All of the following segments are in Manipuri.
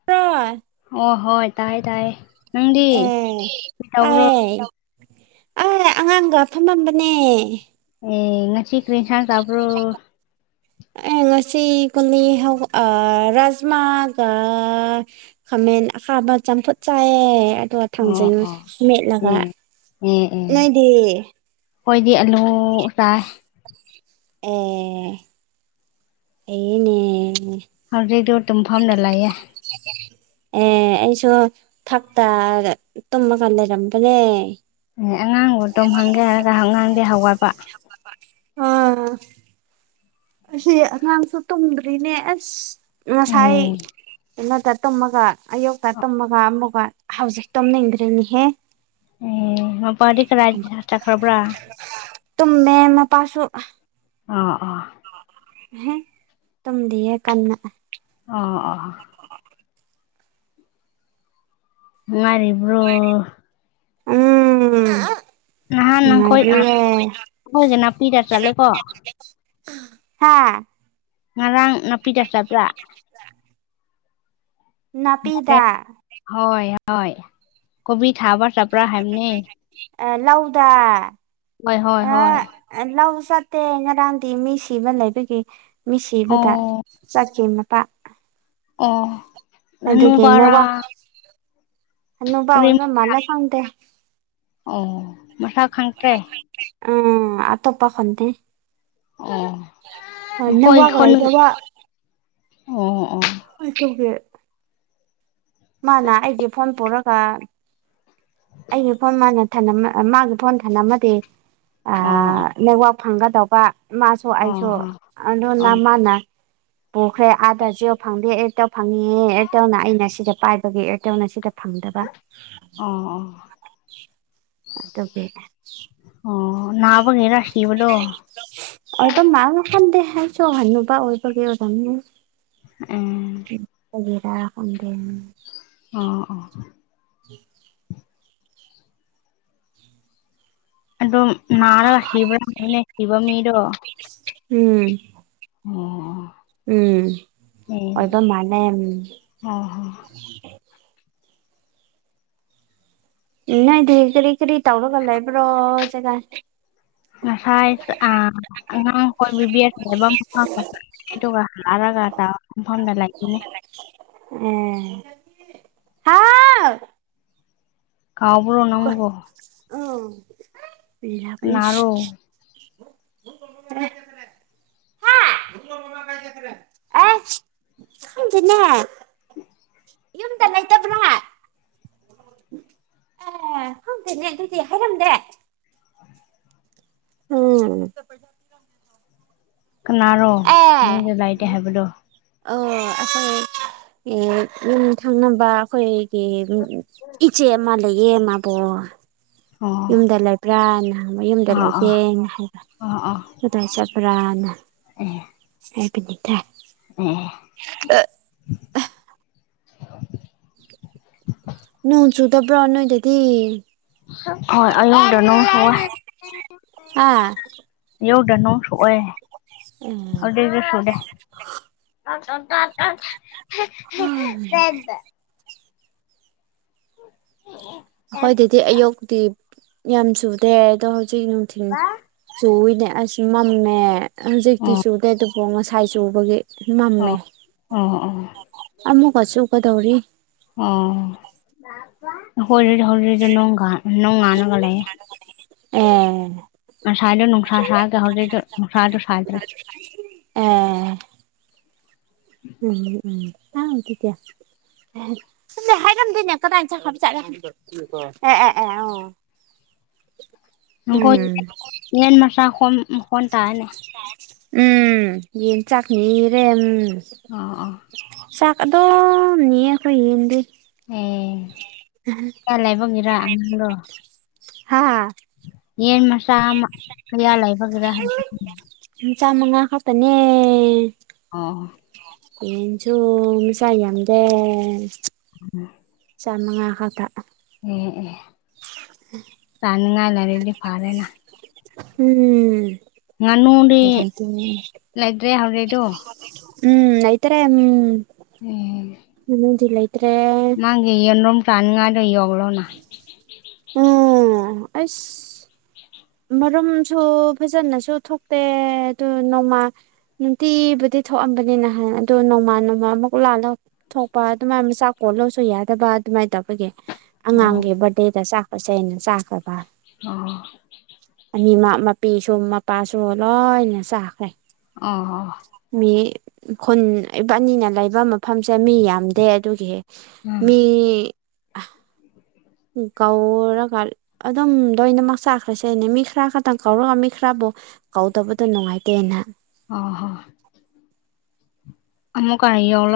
[unintelligible] ꯍ‌ꯣ ꯍꯣꯏ ꯇꯥꯏꯌ‌ꯦ ꯇꯥꯏꯌꯦ ꯅꯪꯗꯤ ꯑ‌ꯦ ꯀꯩ ꯇꯧꯕ꯭ꯔꯣ ꯇꯥꯏꯌꯦ ꯑꯩ ꯑꯉꯥꯡꯒ ꯐꯝꯃꯝꯕꯅꯦ ꯑꯦ ꯉꯁꯤ ꯀ꯭ꯔꯤ ꯏꯟꯁꯥꯡ ꯆꯥꯕ‍꯭ꯔ‌‌ꯣ ꯑꯦ ꯉꯁꯤ ꯀꯨꯂꯤ ꯍꯋꯥ ꯑꯥ ꯔꯥꯖꯃꯥꯒ ꯈꯥꯃꯦꯟ ꯑꯈꯥꯕ ꯆꯝꯐꯨꯠ ꯆꯥꯏꯌꯦ ꯑꯗ‌ꯣ ꯑꯣ ꯊꯥꯡꯖꯤꯡ ꯑꯣ ꯃꯦꯠꯂꯒ ꯑꯦ ꯅꯣꯏꯗꯤ ‌ꯈ‌ꯣꯏꯗꯤ ꯑꯂꯨ ꯆꯥꯏ ꯑꯦ ꯑꯦꯅꯦ [unintelligible] ꯍꯧꯖꯤꯛꯇ‌ꯣ ꯇꯨꯝꯐꯝꯗ ꯂꯩꯑꯦ [unintelligible] [inaudible] ꯑꯦ ꯑꯩꯁꯨ ꯐꯛꯇ ꯑ ꯇꯨꯝꯃꯒ ꯂꯩꯔꯝꯕꯅꯦ ꯑꯦ ꯑꯉꯥꯡꯕꯨ ꯇꯨꯝꯍꯟꯈ꯭ꯔꯒ ꯑꯉꯥꯡꯗꯤ ꯍꯧꯒꯠꯄ ꯑꯥ ꯑꯁꯤ ꯑꯉꯥꯡꯁꯨ ꯇꯨꯝꯗ꯭ꯔꯤꯅꯦ ꯑꯁ ꯑꯦ ꯉꯁꯥꯏ ꯀꯩꯅꯣꯗ ꯇꯨꯝꯃꯒ ꯑꯌꯨꯛꯇ ꯇꯨꯝꯃꯒ ꯑꯃꯨꯛꯀ ꯍꯧꯖꯤꯛ ꯇꯨꯝꯅꯤꯡꯗ꯭ꯔꯤꯅꯤꯍꯦ ꯑꯦ ꯃꯄꯥꯗꯤ ꯀꯗꯥꯏ ꯆꯠꯈ꯭ꯔꯕ꯭ꯔꯥ ꯇꯨꯝꯃꯦ ꯃꯄꯥꯁꯨ ꯑꯥ ꯑꯥ ꯑꯦꯍ‌ꯦ ꯇꯨꯝꯗꯤꯌ‌ꯦ ꯀꯟꯅ ꯑꯥ ꯑꯥ ꯃꯥꯔꯤ ꯎꯝ ꯅꯍꯥꯟ ꯅꯈꯣꯏ ꯑ ꯑꯩꯈꯣꯏꯒ ꯅꯥꯄꯤꯗ ꯆꯠꯂꯦꯀꯣ [unintelligible] ꯍꯥꯥ ꯉꯔꯥꯡ ꯅꯥꯄꯤꯗ ꯆꯕ꯭ꯔꯥ [unintelligible] [inaudible] ꯅꯥꯄꯤꯗ [unintelligible] ꯍꯣꯏ ꯍꯣꯏ ꯀꯣꯕꯤ ꯊꯥꯕ ꯆꯠꯄ꯭ꯔꯥ ꯍꯥꯏꯕꯅꯦ ꯑ ꯂꯧꯗꯥ ꯍꯣꯏ ꯍꯣꯏ ꯍꯣꯏ ꯂꯧ ꯆꯠꯇꯦ ꯉꯔꯥꯡꯗꯤ ꯃꯤ ꯁꯤꯕ ꯂꯩꯕꯒꯤ ꯃꯤ ꯁꯤꯕꯗ ꯑꯣ ꯆꯠꯈꯤ ꯃꯇꯥ ꯑꯣ ꯑꯗꯨꯒꯤ ꯅꯥꯋꯥ ꯍꯅꯨꯕꯔꯥ ꯅꯨꯄꯥ ꯀꯔꯤ ꯑꯣꯏꯕ ꯃꯥꯜꯂꯦ ꯈꯪꯗꯦ ꯑꯣ ꯃꯁꯥ ꯈꯪꯇ꯭ꯔꯦ ꯑ ꯑꯇꯣꯞꯄ ꯈꯟꯇꯦ ꯑꯣ ꯅꯈꯣꯏ ꯅꯋꯥꯒ ꯈꯨꯟ ꯂꯩꯕ꯭ꯔ‌ꯣ ꯋꯥ ꯑꯣ ꯑꯣ [inaudible] ꯃꯥꯅ ꯑꯩꯒꯤ ꯐꯣꯟ ꯄꯨꯔꯒ ꯑꯩꯒꯤ ꯐꯣꯟ ꯃꯥꯅ ꯊꯅꯝꯃꯥ ꯃꯥꯒꯤ ꯐꯣꯟ ꯊꯥꯟꯝꯃꯗꯤ ꯑꯥ ꯑꯣ ꯅ‌ꯦꯠꯋꯥꯛ ꯐꯪꯒꯗꯧꯕ ꯃꯥꯁꯨ ꯑꯣ ꯑꯩꯁꯨ ꯍꯣ ꯑꯗꯨꯅ ꯑꯣ ꯃꯥꯅ ꯄꯨꯈ꯭ꯔꯦ ꯑꯥꯗ ꯖꯤꯑꯣ ꯐꯪꯗꯦ ꯑꯦꯔꯇ‌ꯦꯜ ꯐꯪꯉꯦ ꯑꯦꯔꯇ‌ꯦꯜꯅ ꯑꯩꯅ ꯁꯤꯗ ꯄꯥꯏꯕꯒꯤ ꯑꯦꯔꯇ‌ꯦꯜꯅ ꯁꯤꯗ ꯐꯪꯗꯕ ꯑꯣ ꯑꯣ ꯑꯗꯨꯒꯤ ꯑꯣ ꯅꯅꯥꯕꯒꯤꯔꯁꯤꯕꯗꯣ ꯑꯗꯨꯃꯥꯏꯅꯥ ꯈꯟꯗꯦ ꯑꯩꯁꯨ ꯍꯥꯅꯨꯕ ꯑꯣꯏꯕꯒꯤꯔꯥ ꯇꯟꯅꯦ ꯎꯝ ꯎꯝ ꯑꯣꯒꯦꯔ ꯈꯪꯗꯦꯅꯦ ꯑꯥ ꯑꯥ ꯍ ꯑꯗꯨꯝ ꯅꯔꯒ ꯁꯤꯕꯔꯅꯦ ꯁꯤꯕꯃꯤꯗꯣ ꯎꯝ ꯑꯣ ꯎꯝ ꯑꯗꯨ ꯃꯥꯏꯅꯥ ꯑꯧ ꯍ ꯏꯃꯥꯏꯗꯤ ꯀꯔꯤ ꯀꯔꯤ ꯇꯎꯔꯒ ꯂꯩꯕ꯭ꯔꯣ ꯆꯒ ꯉꯁꯥꯏ ꯑ ꯑꯉꯥꯡꯈꯣꯏ ꯕꯤꯕꯤꯔꯁ ꯍꯥꯏꯕ ꯑꯃꯒꯥ ꯏꯗꯨꯒ ꯅꯥꯔꯒꯥ ꯇꯕꯥ ꯐꯝꯗ ꯂꯩꯏꯅꯦ ꯎ ꯍꯥꯎ ꯀꯥꯎꯕ꯭ꯔꯣ ꯅꯪꯕꯨ ꯑꯝ [unintelligible] ꯀꯅꯥꯔꯣ [unintelligible] ꯍꯥ [unintelligible] ꯑꯁ ꯈꯪꯗꯦꯅ ꯌꯨꯝꯗ ꯂꯩꯇꯕ꯭ꯔꯥ ꯑꯦ ꯈꯪꯇꯦꯅꯦ ꯑꯗꯨꯗꯤ ꯍꯥꯏꯔꯝꯗꯦ [unintelligible] ꯎꯝ ꯀꯅꯥꯔꯣ ꯑꯦ ꯃꯤꯁꯨ ꯂꯩꯥꯇꯦ ꯍꯥꯏꯕꯗꯣ ꯑꯣ ꯑꯩꯈꯣꯏ ꯌꯨꯝ ꯊꯪꯅꯕ ꯑꯩꯈꯣꯏ ꯀꯦ ꯏꯆꯦ ꯑꯃ ꯂꯩꯌꯦ ꯃꯥꯕꯣ ꯑꯣ ꯌꯨꯝꯗ ꯂꯩꯕ꯭ꯔꯥ ꯍꯥꯏꯅꯥ ꯍꯪꯕꯥ ꯌꯨꯝꯗ ꯑꯥ ꯑꯥ ꯂꯩꯇꯦꯅ ꯍꯥꯏꯕ ꯑꯥ ꯑꯥ ꯀꯗꯥꯥꯏ ꯆꯠꯄ꯭ꯔꯅ ꯍꯥꯏꯄꯅꯤꯇ ꯎꯝ ꯑꯦ ꯅꯣꯡ ꯆꯨꯗꯕꯔꯣ ꯅꯣꯏꯗꯥꯗꯤ ꯑꯥ ꯑꯥ [unintelligible] ꯌꯧꯗꯅꯣꯡꯁꯨ ꯑꯣꯏꯌꯦ [unintelligible] ꯁꯨꯗꯦ ꯑꯩꯈꯣꯏꯗꯗꯤ [unintelligible] [unintelligible] ꯑꯈꯣꯏꯗꯗꯤ ꯑꯌꯨꯛꯇꯤ ꯌꯥꯝ ꯆꯨꯗꯦ ꯑꯗꯣ ꯍꯧꯖꯤꯛ ꯅꯨꯡꯊꯤꯜ ꯆꯨꯏꯅꯦ ꯑꯁ ꯃꯝꯃꯦ ꯍꯧꯖꯤꯛꯇꯤ ꯆꯨꯗꯦ ꯑꯗꯨꯕꯨ ꯉꯁꯥꯏ ꯆꯨꯕꯒꯤ ꯑꯣ ꯃꯝꯃꯦ ꯑꯣ ꯑꯣ ꯑꯃꯨꯛꯀ ꯁꯨꯀꯗꯧꯔꯤ ꯎꯝ ꯑꯩꯈꯣꯏꯗꯗꯤ ꯍꯧꯖꯤꯛꯇꯤ ꯅꯣꯡꯒꯟ ꯅꯣꯡ ꯉꯜꯂꯒꯥ ꯂꯩꯌꯦ ꯑꯦ ꯉꯁꯥꯏꯗꯣ ꯅꯨꯡꯁꯥ ꯁꯥꯗꯦ ꯍꯧꯖꯤꯛꯇꯨ ꯅꯨꯡꯁꯥꯗꯨ ꯁꯥꯗ꯭ꯔꯦ ꯑ ꯎꯝ ꯎꯝ [unintelligible] ꯁꯨꯝꯅ ꯍꯥꯏꯔꯝꯗꯦꯅꯦ ꯀꯗꯥꯏ ꯆꯠꯈꯔꯕ ꯖꯠꯂꯦ ꯑꯦ ꯑꯦ ꯑꯦ ꯑꯦ ꯅꯪꯀꯣꯏ ꯌꯦꯟ ꯃꯁꯥ ꯍꯣꯟ ꯃꯈꯣꯟ ꯇꯥꯏꯅꯦ ꯎꯝ ꯌꯦꯟ ꯆꯥꯛꯅꯤꯔꯦ ꯎꯝ ꯑ ꯑ ꯆꯥꯛ ꯑꯗꯨꯝ ꯅꯤꯌꯦ ꯑꯈꯣꯏ ꯌꯦꯟꯗꯤ ꯑꯦ ꯀꯌꯥ ꯂꯩꯕꯒꯤꯔꯥ ꯑꯉꯥꯡꯂꯣ ꯍꯥ ꯌꯦꯟ ꯃꯁꯥ ꯑꯃ ꯀꯌꯥ ꯂꯩꯕꯒꯤꯔ ꯍꯥꯏ ꯆꯥ ꯃꯉꯥ ꯈꯛꯇꯅꯦ ꯑꯣ ꯌꯦꯟꯁꯨ ꯃꯆꯥ ꯌꯥꯝꯗꯦ [unintelligible] ꯃꯆꯥ ꯃꯉꯥ ꯈꯛꯇ ꯑꯦ ꯑꯦ ꯇꯥꯅꯤꯡꯉꯥꯏ ꯂꯩꯔꯗꯤ ꯐꯔꯦꯅ ꯎꯝ ꯉꯥꯅꯨꯗꯤ ꯀꯩ ꯂꯩꯇꯦꯅꯦ ꯂꯩꯇ꯭ꯔꯦ ꯍꯧꯖꯤꯛꯇꯣ ꯎꯝ ꯂꯩꯇꯔꯦ ꯎꯝ ꯎꯝ ꯉꯥꯅꯨꯗꯤ ꯂꯩꯇꯔꯦ ꯃꯥꯒꯤ ꯌꯦꯟꯔꯨꯝ ꯇꯟꯅꯤꯡꯉꯥꯏꯗ ꯌꯧꯔꯣꯅ ꯎꯝ ꯑꯁ ꯃꯔꯨꯝꯁꯨ ꯐꯖꯅꯁꯨ ꯊꯣꯛꯇꯦ ꯑꯗꯨ ꯅꯣꯡꯃ ꯅꯨꯡꯇꯤꯕꯨꯗꯤ ꯊꯣꯛꯑꯝꯕꯅꯤ ꯅꯍꯥꯟ ꯑꯗꯨꯒ ꯅꯣꯡꯃꯥ ꯅꯣꯡꯃꯥ ꯑꯃꯨꯛ ꯂꯥꯜꯂꯧ ꯊꯣꯛꯄ ꯑꯗꯨꯃꯥꯏ ꯃꯆꯥꯥꯛ ꯀꯣꯂꯣꯁꯨ ꯌꯥꯗꯕ ꯑꯗꯨꯃꯥꯏ ꯇꯧꯕꯒꯤ ꯑꯣ ꯑꯉꯥꯡꯒꯤ ꯕꯥꯔꯗꯦꯗ ꯆꯥꯛꯄꯁꯦ ꯑꯩꯅ ꯆꯥꯈ꯭ꯔꯕ ꯑꯣ ꯑꯅꯤꯃꯛ ꯃꯄꯤꯁꯨ ꯃꯄꯥꯁꯨ ꯂꯣꯏꯅ ꯆꯥꯈ꯭ꯔꯦ ꯎꯝꯍꯝ ꯃꯤ ꯈꯨꯟ ꯏꯕꯥꯟꯅꯤꯅ ꯂꯩꯕ ꯃ__ ꯃꯐꯝꯁꯦ ꯃꯤ ꯌꯥꯝꯗꯦ ꯑꯗꯨꯒꯤ ꯎꯝ ꯃꯤ [inaudible] ꯀꯧꯔꯨꯔꯒ ꯑꯗꯨꯝ ꯂꯣꯏꯅꯃꯛ ꯆꯥꯈ꯭ꯔꯁꯦꯅꯦ ꯃꯤ ꯈꯔ ꯈꯛꯇꯪ ꯀꯧꯔꯒ ꯃꯤ ꯈꯔꯕꯨ ꯀꯧꯗꯕꯗꯣ ꯅꯨꯡꯉꯥꯏꯇꯦꯅ ꯑꯣ ꯍꯣ ꯑꯃꯛꯀꯥ [unintelligible]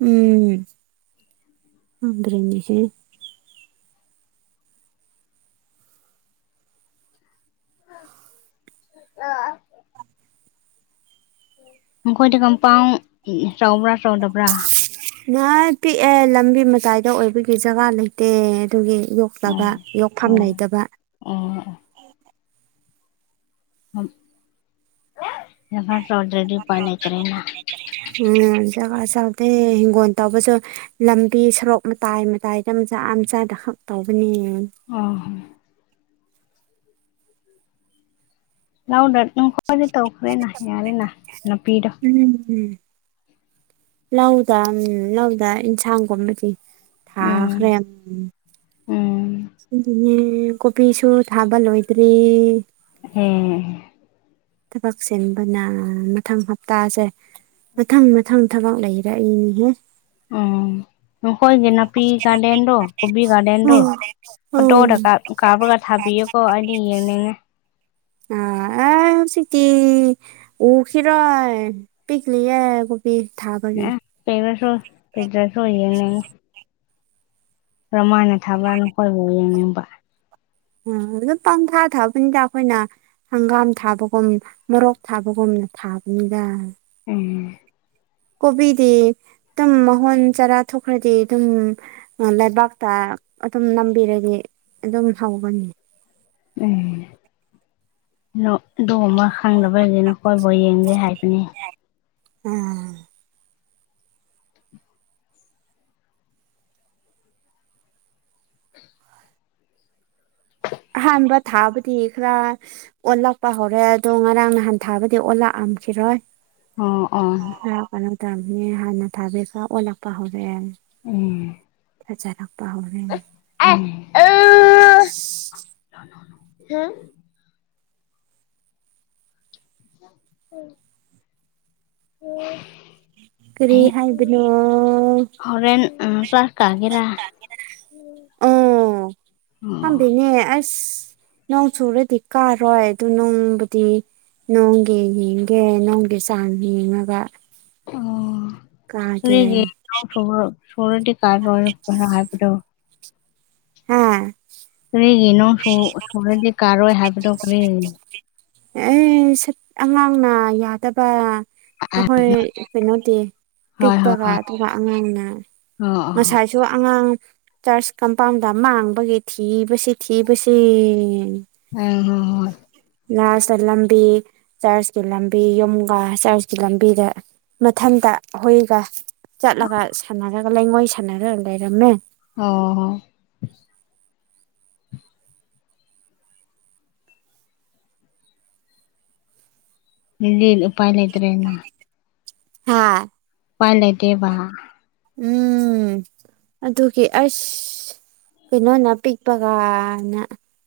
ꯎꯝ ꯈꯪꯗ꯭ꯔꯤ [unintelligible] ꯑ ꯃꯈꯣꯏꯗꯤ ꯀꯝꯄꯥꯎꯟꯗ ꯆꯥꯎꯕ꯭ꯔꯥ ꯆꯥꯎꯗꯕ꯭ꯔꯥ ꯑꯗꯨꯃꯥꯏ ꯄꯤꯛꯑꯦ ꯂꯝꯕꯤ ꯃꯇꯥꯏꯗ ꯑꯣꯏꯕꯒꯤ ꯖꯒꯥ ꯂꯩꯇꯦ ꯑꯗꯨꯒꯤ ꯌꯣꯛꯇꯕ ꯌꯣꯛꯐꯝ ꯂꯩꯩꯇꯕ ꯎꯝ [unintelligible] ꯌꯥꯝꯄꯥꯛ ꯆꯥꯎꯗꯔꯗꯤ [unintelligible] ꯎꯝ ꯖꯒꯥ ꯆꯥꯗꯦ ꯍꯤꯡꯒꯣꯜ ꯇꯧꯕꯁꯨ ꯂꯝꯕꯤ ꯁꯣꯔꯣꯛ ꯃꯇꯥꯏ ꯃꯇꯥꯏꯗ ꯃꯆꯥ ꯃꯆꯥꯗ ꯈꯛ ꯇꯧꯕꯅꯤꯅꯦ ꯑꯣ [unintelligible] ꯇꯧꯈ꯭ꯔꯦꯅ ꯌꯥꯔꯦꯅ ꯅꯄꯤꯗꯣ [unintelligible] ꯂꯧꯗ ꯂꯧꯗ ꯏꯟꯁꯥꯡꯒꯨꯝꯕꯗꯤ ꯎꯝ ꯊꯥꯈ꯭ꯔꯦ ꯎꯝ ꯑꯗꯨꯅꯦ ꯀꯣꯕꯤꯁꯨ ꯊꯥꯕ ꯂꯣꯏꯗ꯭ꯔꯤ ꯎꯝ ꯊꯕꯛ ꯆꯤꯟꯕꯅ ꯃꯊꯪ ꯍꯞꯇꯥꯁꯦ ꯃꯊꯪ ꯃꯊꯪ ꯊꯕꯛ ꯂꯩꯔꯛꯏꯅꯤꯍꯦ ꯎꯝ ꯅꯈꯣꯏꯒꯤ ꯅꯥꯄꯤ ꯒꯥꯔꯗꯦꯟꯗꯣ ꯀꯨꯝꯕꯤ ꯒꯥꯔꯗꯦꯟꯗ ꯎꯝ ꯈꯨꯟꯇꯣꯔꯒ ꯀꯥꯕꯒ ꯊꯥꯕꯤꯌꯨꯀꯣ ꯑꯩꯗꯤ ꯌꯦꯡꯅꯤꯡꯉꯦ ꯑ ꯑꯦ ꯍꯧꯖꯤꯛꯇꯤ ꯎꯈꯤꯔꯣꯏ ꯄꯤꯛꯂꯤ ꯌꯦ ꯄꯤ ꯊꯥꯕꯒꯤ ꯄꯤꯛꯂꯁꯨ ꯄꯤꯛꯇ꯭ꯔꯁꯨ ꯌꯦꯡꯅꯤꯡꯉꯦ ꯀꯗꯨꯃꯥꯏꯟꯅ ꯊꯥꯕ꯭ꯔ ꯅꯈꯣꯏꯕꯨ ꯌꯦꯡꯅꯤꯡꯕ ꯎꯝ ꯑꯗꯨꯗ ꯄꯪꯊꯥ ꯊꯥꯕꯅꯤꯗ ꯑꯩꯈꯣꯏꯅ ꯍꯪꯒꯥꯝ ꯊꯥꯕꯒꯨꯝ ꯃꯣꯔꯣꯛ ꯊꯥꯕꯒꯨꯝꯅ ꯊꯥꯕꯅꯤꯗ ꯎꯝ ꯀꯨꯕꯤꯗꯤ ꯑꯗꯨꯝ ꯃꯍꫭꯟ ꯆꯔꯥ ꯊꯣꯛꯈ꯭ꯔꯗꯤ ꯑꯗꯨꯝ ꯂꯩꯕꯥꯛꯇ ꯑꯗꯨꯝ ꯅꯝꯕꯤꯔꯗꯤ ꯑꯗꯨꯝ ꯍꯧꯕꯅꯤ ꯑꯩ ꯂꫭ ꯑꯗꯨꯒꯨꯝꯕ ꯈꯪꯗꯕꯒꯤ ꯅꯈꯣꯏꯕꯨ ꯌꯦꯡꯒꯦ ꯍꯥꯏꯕꯅꯤ ꯎꯝ ꯑꯍꯥꯟꯕ ꯊꯥꯕꯗꯤ ꯈ꯭ꯔ ꯑꯣꯜꯂꯛꯄ ꯍꯧꯔꯦ ꯑꯗꯣ ꯉꯔꯥꯡ ꯅꯍꯥꯟ ꯊꯥꯕꯗꯤ ꯑꯣꯜꯂꯛꯑꯝꯈꯤꯔꯣꯏ ꯑꯣ ꯑꯣ [unintelligible] ꯍꯥꯟꯅ ꯊꯥꯕꯤꯒ ꯑꯣꯜꯂꯛꯄ ꯍꯧꯔꯛꯑꯦ ꯎꯝ ꯐꯖꯔꯛꯄ ꯍꯧꯔꯦ ꯑꯩ ꯎ [inaudible] ꯅꫭ ꯅꫭ ꯅꫭ ꯍꯨꯝ [unintelligible] ꯀꯔꯤ ꯑꯩ ꯍꯥꯏꯕꯅꯣ ꯍꯣꯔꯦꯟ ꯎꯝ ꯆꯥꯛ ꯀꯥꯒꯦꯔꯥ ꯎꯝ ꯑꯣ ꯈꯪꯗꯦꯅꯦ ꯑꯁ ꯅꯣꯡ ꯆꯨꯔꯗꯤ ꯀꯥꯔꯣꯏ ꯑꯗꯨ ꯅꯣꯡꯕꯨꯗꯤ ꯅꯣꯡꯒꯤ ꯌꯦꯡꯒꯦ ꯅꯣꯡꯒꯤ ꯆꯥꯡ ꯌꯦꯡꯉꯒ ꯑꯣ ꯀꯥꯒꯦ [unintelligible] ꯍꯥꯏꯕꯗꯣ ꯍꯥꯥ ꯀꯔꯤꯒꯤꯅꯣ ꯁꯨ ꯁꯨꯔꯗꯤ ꯀꯥꯔꯣꯏ ꯍꯥꯏꯕꯗꯣ ꯀꯔꯤ ꯑꯦ ꯁꯤꯠ ꯑꯉꯥꯡꯅ ꯌꯥꯗꯕ꯫ ꯑꯍꯣꯢ ꯀꯩꯅꯣꯗꯤ ꯍꯣꯏ ꯍꯣꯏ ꯄꯤꯛꯄꯒ ꯍꯣꯏ ꯑꯗꯨꯒ ꯑꯉꯥꯡꯅ꯫ ꯑꯣ꯫ ꯑꯣ ꯉꯁꯥꯏꯁꯨ ꯑꯉꯥꯡ ꯆꯥꯔꯆ ꯀꯝ ꯄꯥꯝꯗ ꯃꯥꯡꯕꯒꯤ ꯊꯤꯕꯁꯤ ꯊꯤꯕꯁꯤ꯫ ꯑꯝ ꯍꯣ ꯍꯣꯢ꯫ ꯂꯥꯁꯇ ꯂꯝꯕꯤ ꯆꯔꯁꯀꯤ ꯂꯝꯕꯤ ꯌꯨꯝꯒꯥ ꯆꯔꯁꯀꯤ ꯂꯝꯕꯤꯒ꯫ ꯃꯊꯟꯇ ꯍꯣꯏꯒ ꯆꯠꯂꯒ ꯁꯥꯟꯅꯔꯒ ꯂꯩꯉꯣꯏ ꯁꯥꯟꯅꯔꯒ ꯂꯩꯔꯝꯃꯦ꯫ ꯑꯣ ꯍꯣ꯫ ꯅꯨꯡꯗꯤꯟ ꯎꯄꯥꯏ ꯂꯩꯇ꯭ꯔꯦꯅ ꯍꯥ ꯎꯄꯥꯏ ꯂꯩꯇꯦꯕ ꯎꯝ ꯑꯗꯨꯒꯤ ꯑꯁ ꯀꯩꯅꯣꯅ ꯄꯤꯛꯄꯒꯅ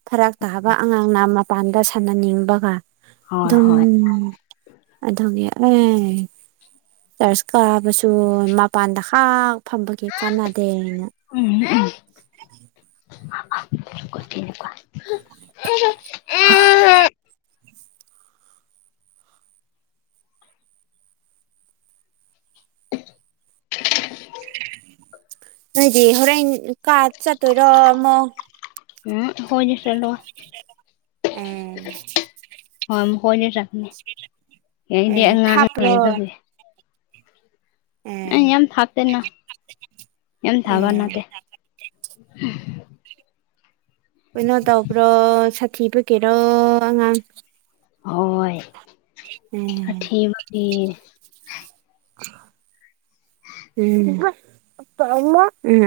ꯐꯔꯛ ꯇꯥꯕ ꯑꯉꯥꯡꯅ ꯃꯄꯥꯟꯗ ꯁꯥꯟꯅꯅꯤꯡꯕꯒ ꯍꯣꯏ ꯑꯗꯨꯝ ꯍꯣꯏ ꯑꯗꯨꯒꯤ ꯑꯦ ꯆꯔꯁ ꯀꯥꯕꯁꯨ ꯃꯄꯥꯟꯗ ꯍꯥꯛ ꯐꯝꯕꯒꯤ ꯀꯥꯟꯅꯗꯦꯅ ꯎꯝ [inaudible] ꯑꯥ꯫ [inaudible] ꯅꯣꯏꯗꯤ ꯍꯣꯔꯦꯟ ꯀꯥ ꯆꯥꯠꯇꯣꯏꯔꯣ ꯑꯃꯨꯛ꯫ ꯎꯝ ꯍꯣꯢꯗꯤ ꯆꯠꯂꯣꯢ꯫ [inaudible] ꯑꯦ ꯍꯣꯏ ꯃꯈꯣꯏꯗꯤ ꯆꯠꯅꯤ ꯑꯩꯗꯤ ꯑꯦ ꯑꯉꯥꯡ ꯊꯥꯞꯄ꯭ꯔꯣ ꯂꯩꯕꯒꯤ꯫ ꯑꯥ ꯑꯦ ꯌꯥꯝ ꯊꯥꯄꯦꯅ ꯌꯥꯝ ꯊꯥꯕ ꯑꯦ ꯅꯠꯇꯦ꯫ ꯀꯩꯅꯣ ꯇꯧꯕ꯭ꯔꯣ ꯁꯥꯊꯤ ꯕꯒꯤꯔꯣ ꯑꯉꯥꯡ꯫ ꯍꯣꯏ ꯑꯦ ꯁꯥꯊꯤꯕꯒꯤ꯫ ꯎꯝ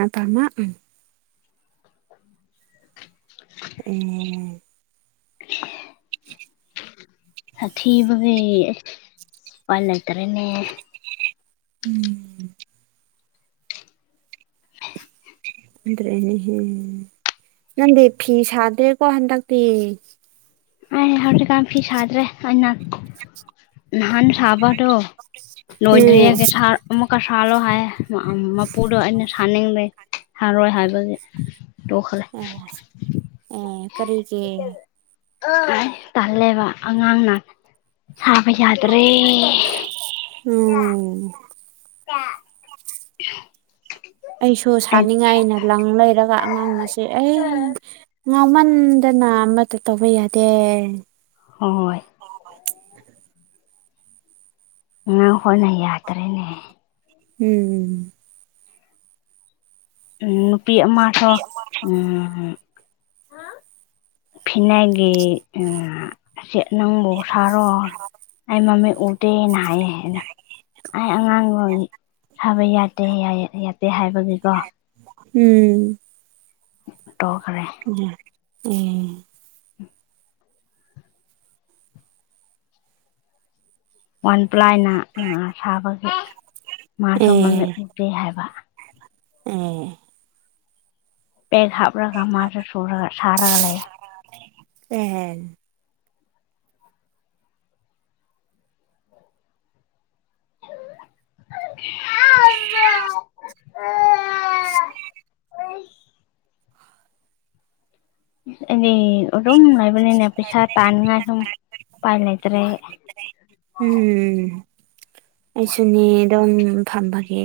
ꯑꯇꯃꯥ꯫ ꯎꯝ꯫ ꯁꯥꯊꯤꯕꯒꯤ ꯑꯁ ꯄꯥꯏ ꯂꯩꯇꯔꯦꯅꯦ꯫ ꯎꯝ꯫ ꯗ꯭ꯔꯦꯅꯦꯍꯦ ꯅꯪꯗꯤ ꯐꯤ ꯁꯥꯗ꯭ꯔꯦꯀꯣ ꯍꯟꯗꯛꯇꯤ꯫ ꯑꯩ ꯍꯧꯖꯤꯛꯀꯥꯟ ꯐꯤ ꯁꯥꯗ꯭ꯔꯦ ꯑꯩꯅ ꯅꯍꯥꯟ ꯁꯥꯕꯗꯣ꯫ ꯎꯝ ꯅꯣꯏꯗ꯭ꯔꯤꯒ ꯁꯥꯔ ꯑꯃꯨꯛꯀ ꯁꯥꯍꯜꯂꯣ ꯍꯥꯏ ꯃꯄꯨꯗꯣ ꯑꯩꯅ ꯁꯥꯅꯤꯡꯕꯩ꯫ ꯍꯥꯔꯣꯏ ꯍꯥꯏꯕꯒꯤ ꯇꯣꯛꯈꯂꯦ꯫ ꯑꯦ ꯀꯔꯤꯒꯦ꯫ ꯑ ꯇꯜꯂꯦꯕ ꯑꯉꯥꯡꯅ ꯁꯥꯕ ꯌꯥꯗ꯭ꯔꯦ꯫ ꯎꯝ꯫ ꯇ [unintelligible] [unintelligible] [inaudible] ꯑꯩꯁꯨ ꯑꯩ ꯁꯥꯅꯤꯡꯉꯥꯏꯅ ꯂꯪ ꯂꯩꯔꯒ ꯑꯉꯥꯡ ꯑꯁꯦ ꯑꯩ꯫ ꯉꯥꯎꯃꯟꯗꯅ ꯑꯃꯇ ꯇꯧꯕ ꯌꯥꯗꯦ꯫ ꯍꯣ ꯍꯣꯏ꯫ ꯑꯉꯥꯡ ꯍꯣꯏꯅ ꯌꯥꯗ꯭ꯔꯦꯅꯦ꯫ ꯎꯝ꯫ ꯑꯝ ꯅꯨꯄꯤ ꯑꯃꯁꯨ ꯎꯝ꯫ ꯐꯤꯅꯥꯏꯒꯤ ꯑ ꯁꯦ ꯅꯪꯕꯨ ꯁꯥꯔꯣ ꯑꯩ ꯃꯃꯤ ꯎ꯫ ꯗꯦ ꯑꯅ ꯥꯏꯌꯦ ꯑꯩꯅ ꯑꯩ ꯑꯉꯥꯡꯗ ꯁꯥꯕ ꯌꯥꯗꯦ ꯍꯥꯏ ꯌꯥꯗꯦ ꯍꯥꯏꯕꯒꯤꯀꯣ꯫ ꯎꯝ꯫ ꯇꯣꯛꯈ꯭ꯔꯦ꯫ ꯎꯝ꯫ ꯋꯥꯟ ꯄ꯭ꯂꯥꯏꯅ ꯁꯥꯕꯒꯤ ꯑꯦ ꯃꯥꯁꯨ ꯃꯃꯤꯠ ꯑꯦ ꯎꯗꯦ ꯍꯥꯏꯕ ꯑꯦ ꯄꯦꯗ ꯍꯥꯞꯔꯒ ꯃꯥꯁꯨ ꯁꯨꯔꯒ ꯁꯥꯔꯒ ꯂꯩꯌꯦ ꯑꯦꯍ [unintelligible] [unintelligible] [unintelligible] [unintelligible] ꯎ [unintelligible] ꯑꯩꯗꯤ ꯑꯗꯨꯝ ꯂꯩꯕꯅꯤꯅꯦ ꯄꯩꯁꯥ ꯇꯥꯅꯤꯡꯉꯥꯏ ꯁꯨꯝ ꯎꯄꯥꯏ ꯂꯩꯇ꯭ꯔꯦ꯫ ꯎꯝ ꯑꯩꯁꯨꯅꯤ ꯑꯗꯨꯝ ꯐꯝꯕꯒꯦ꯫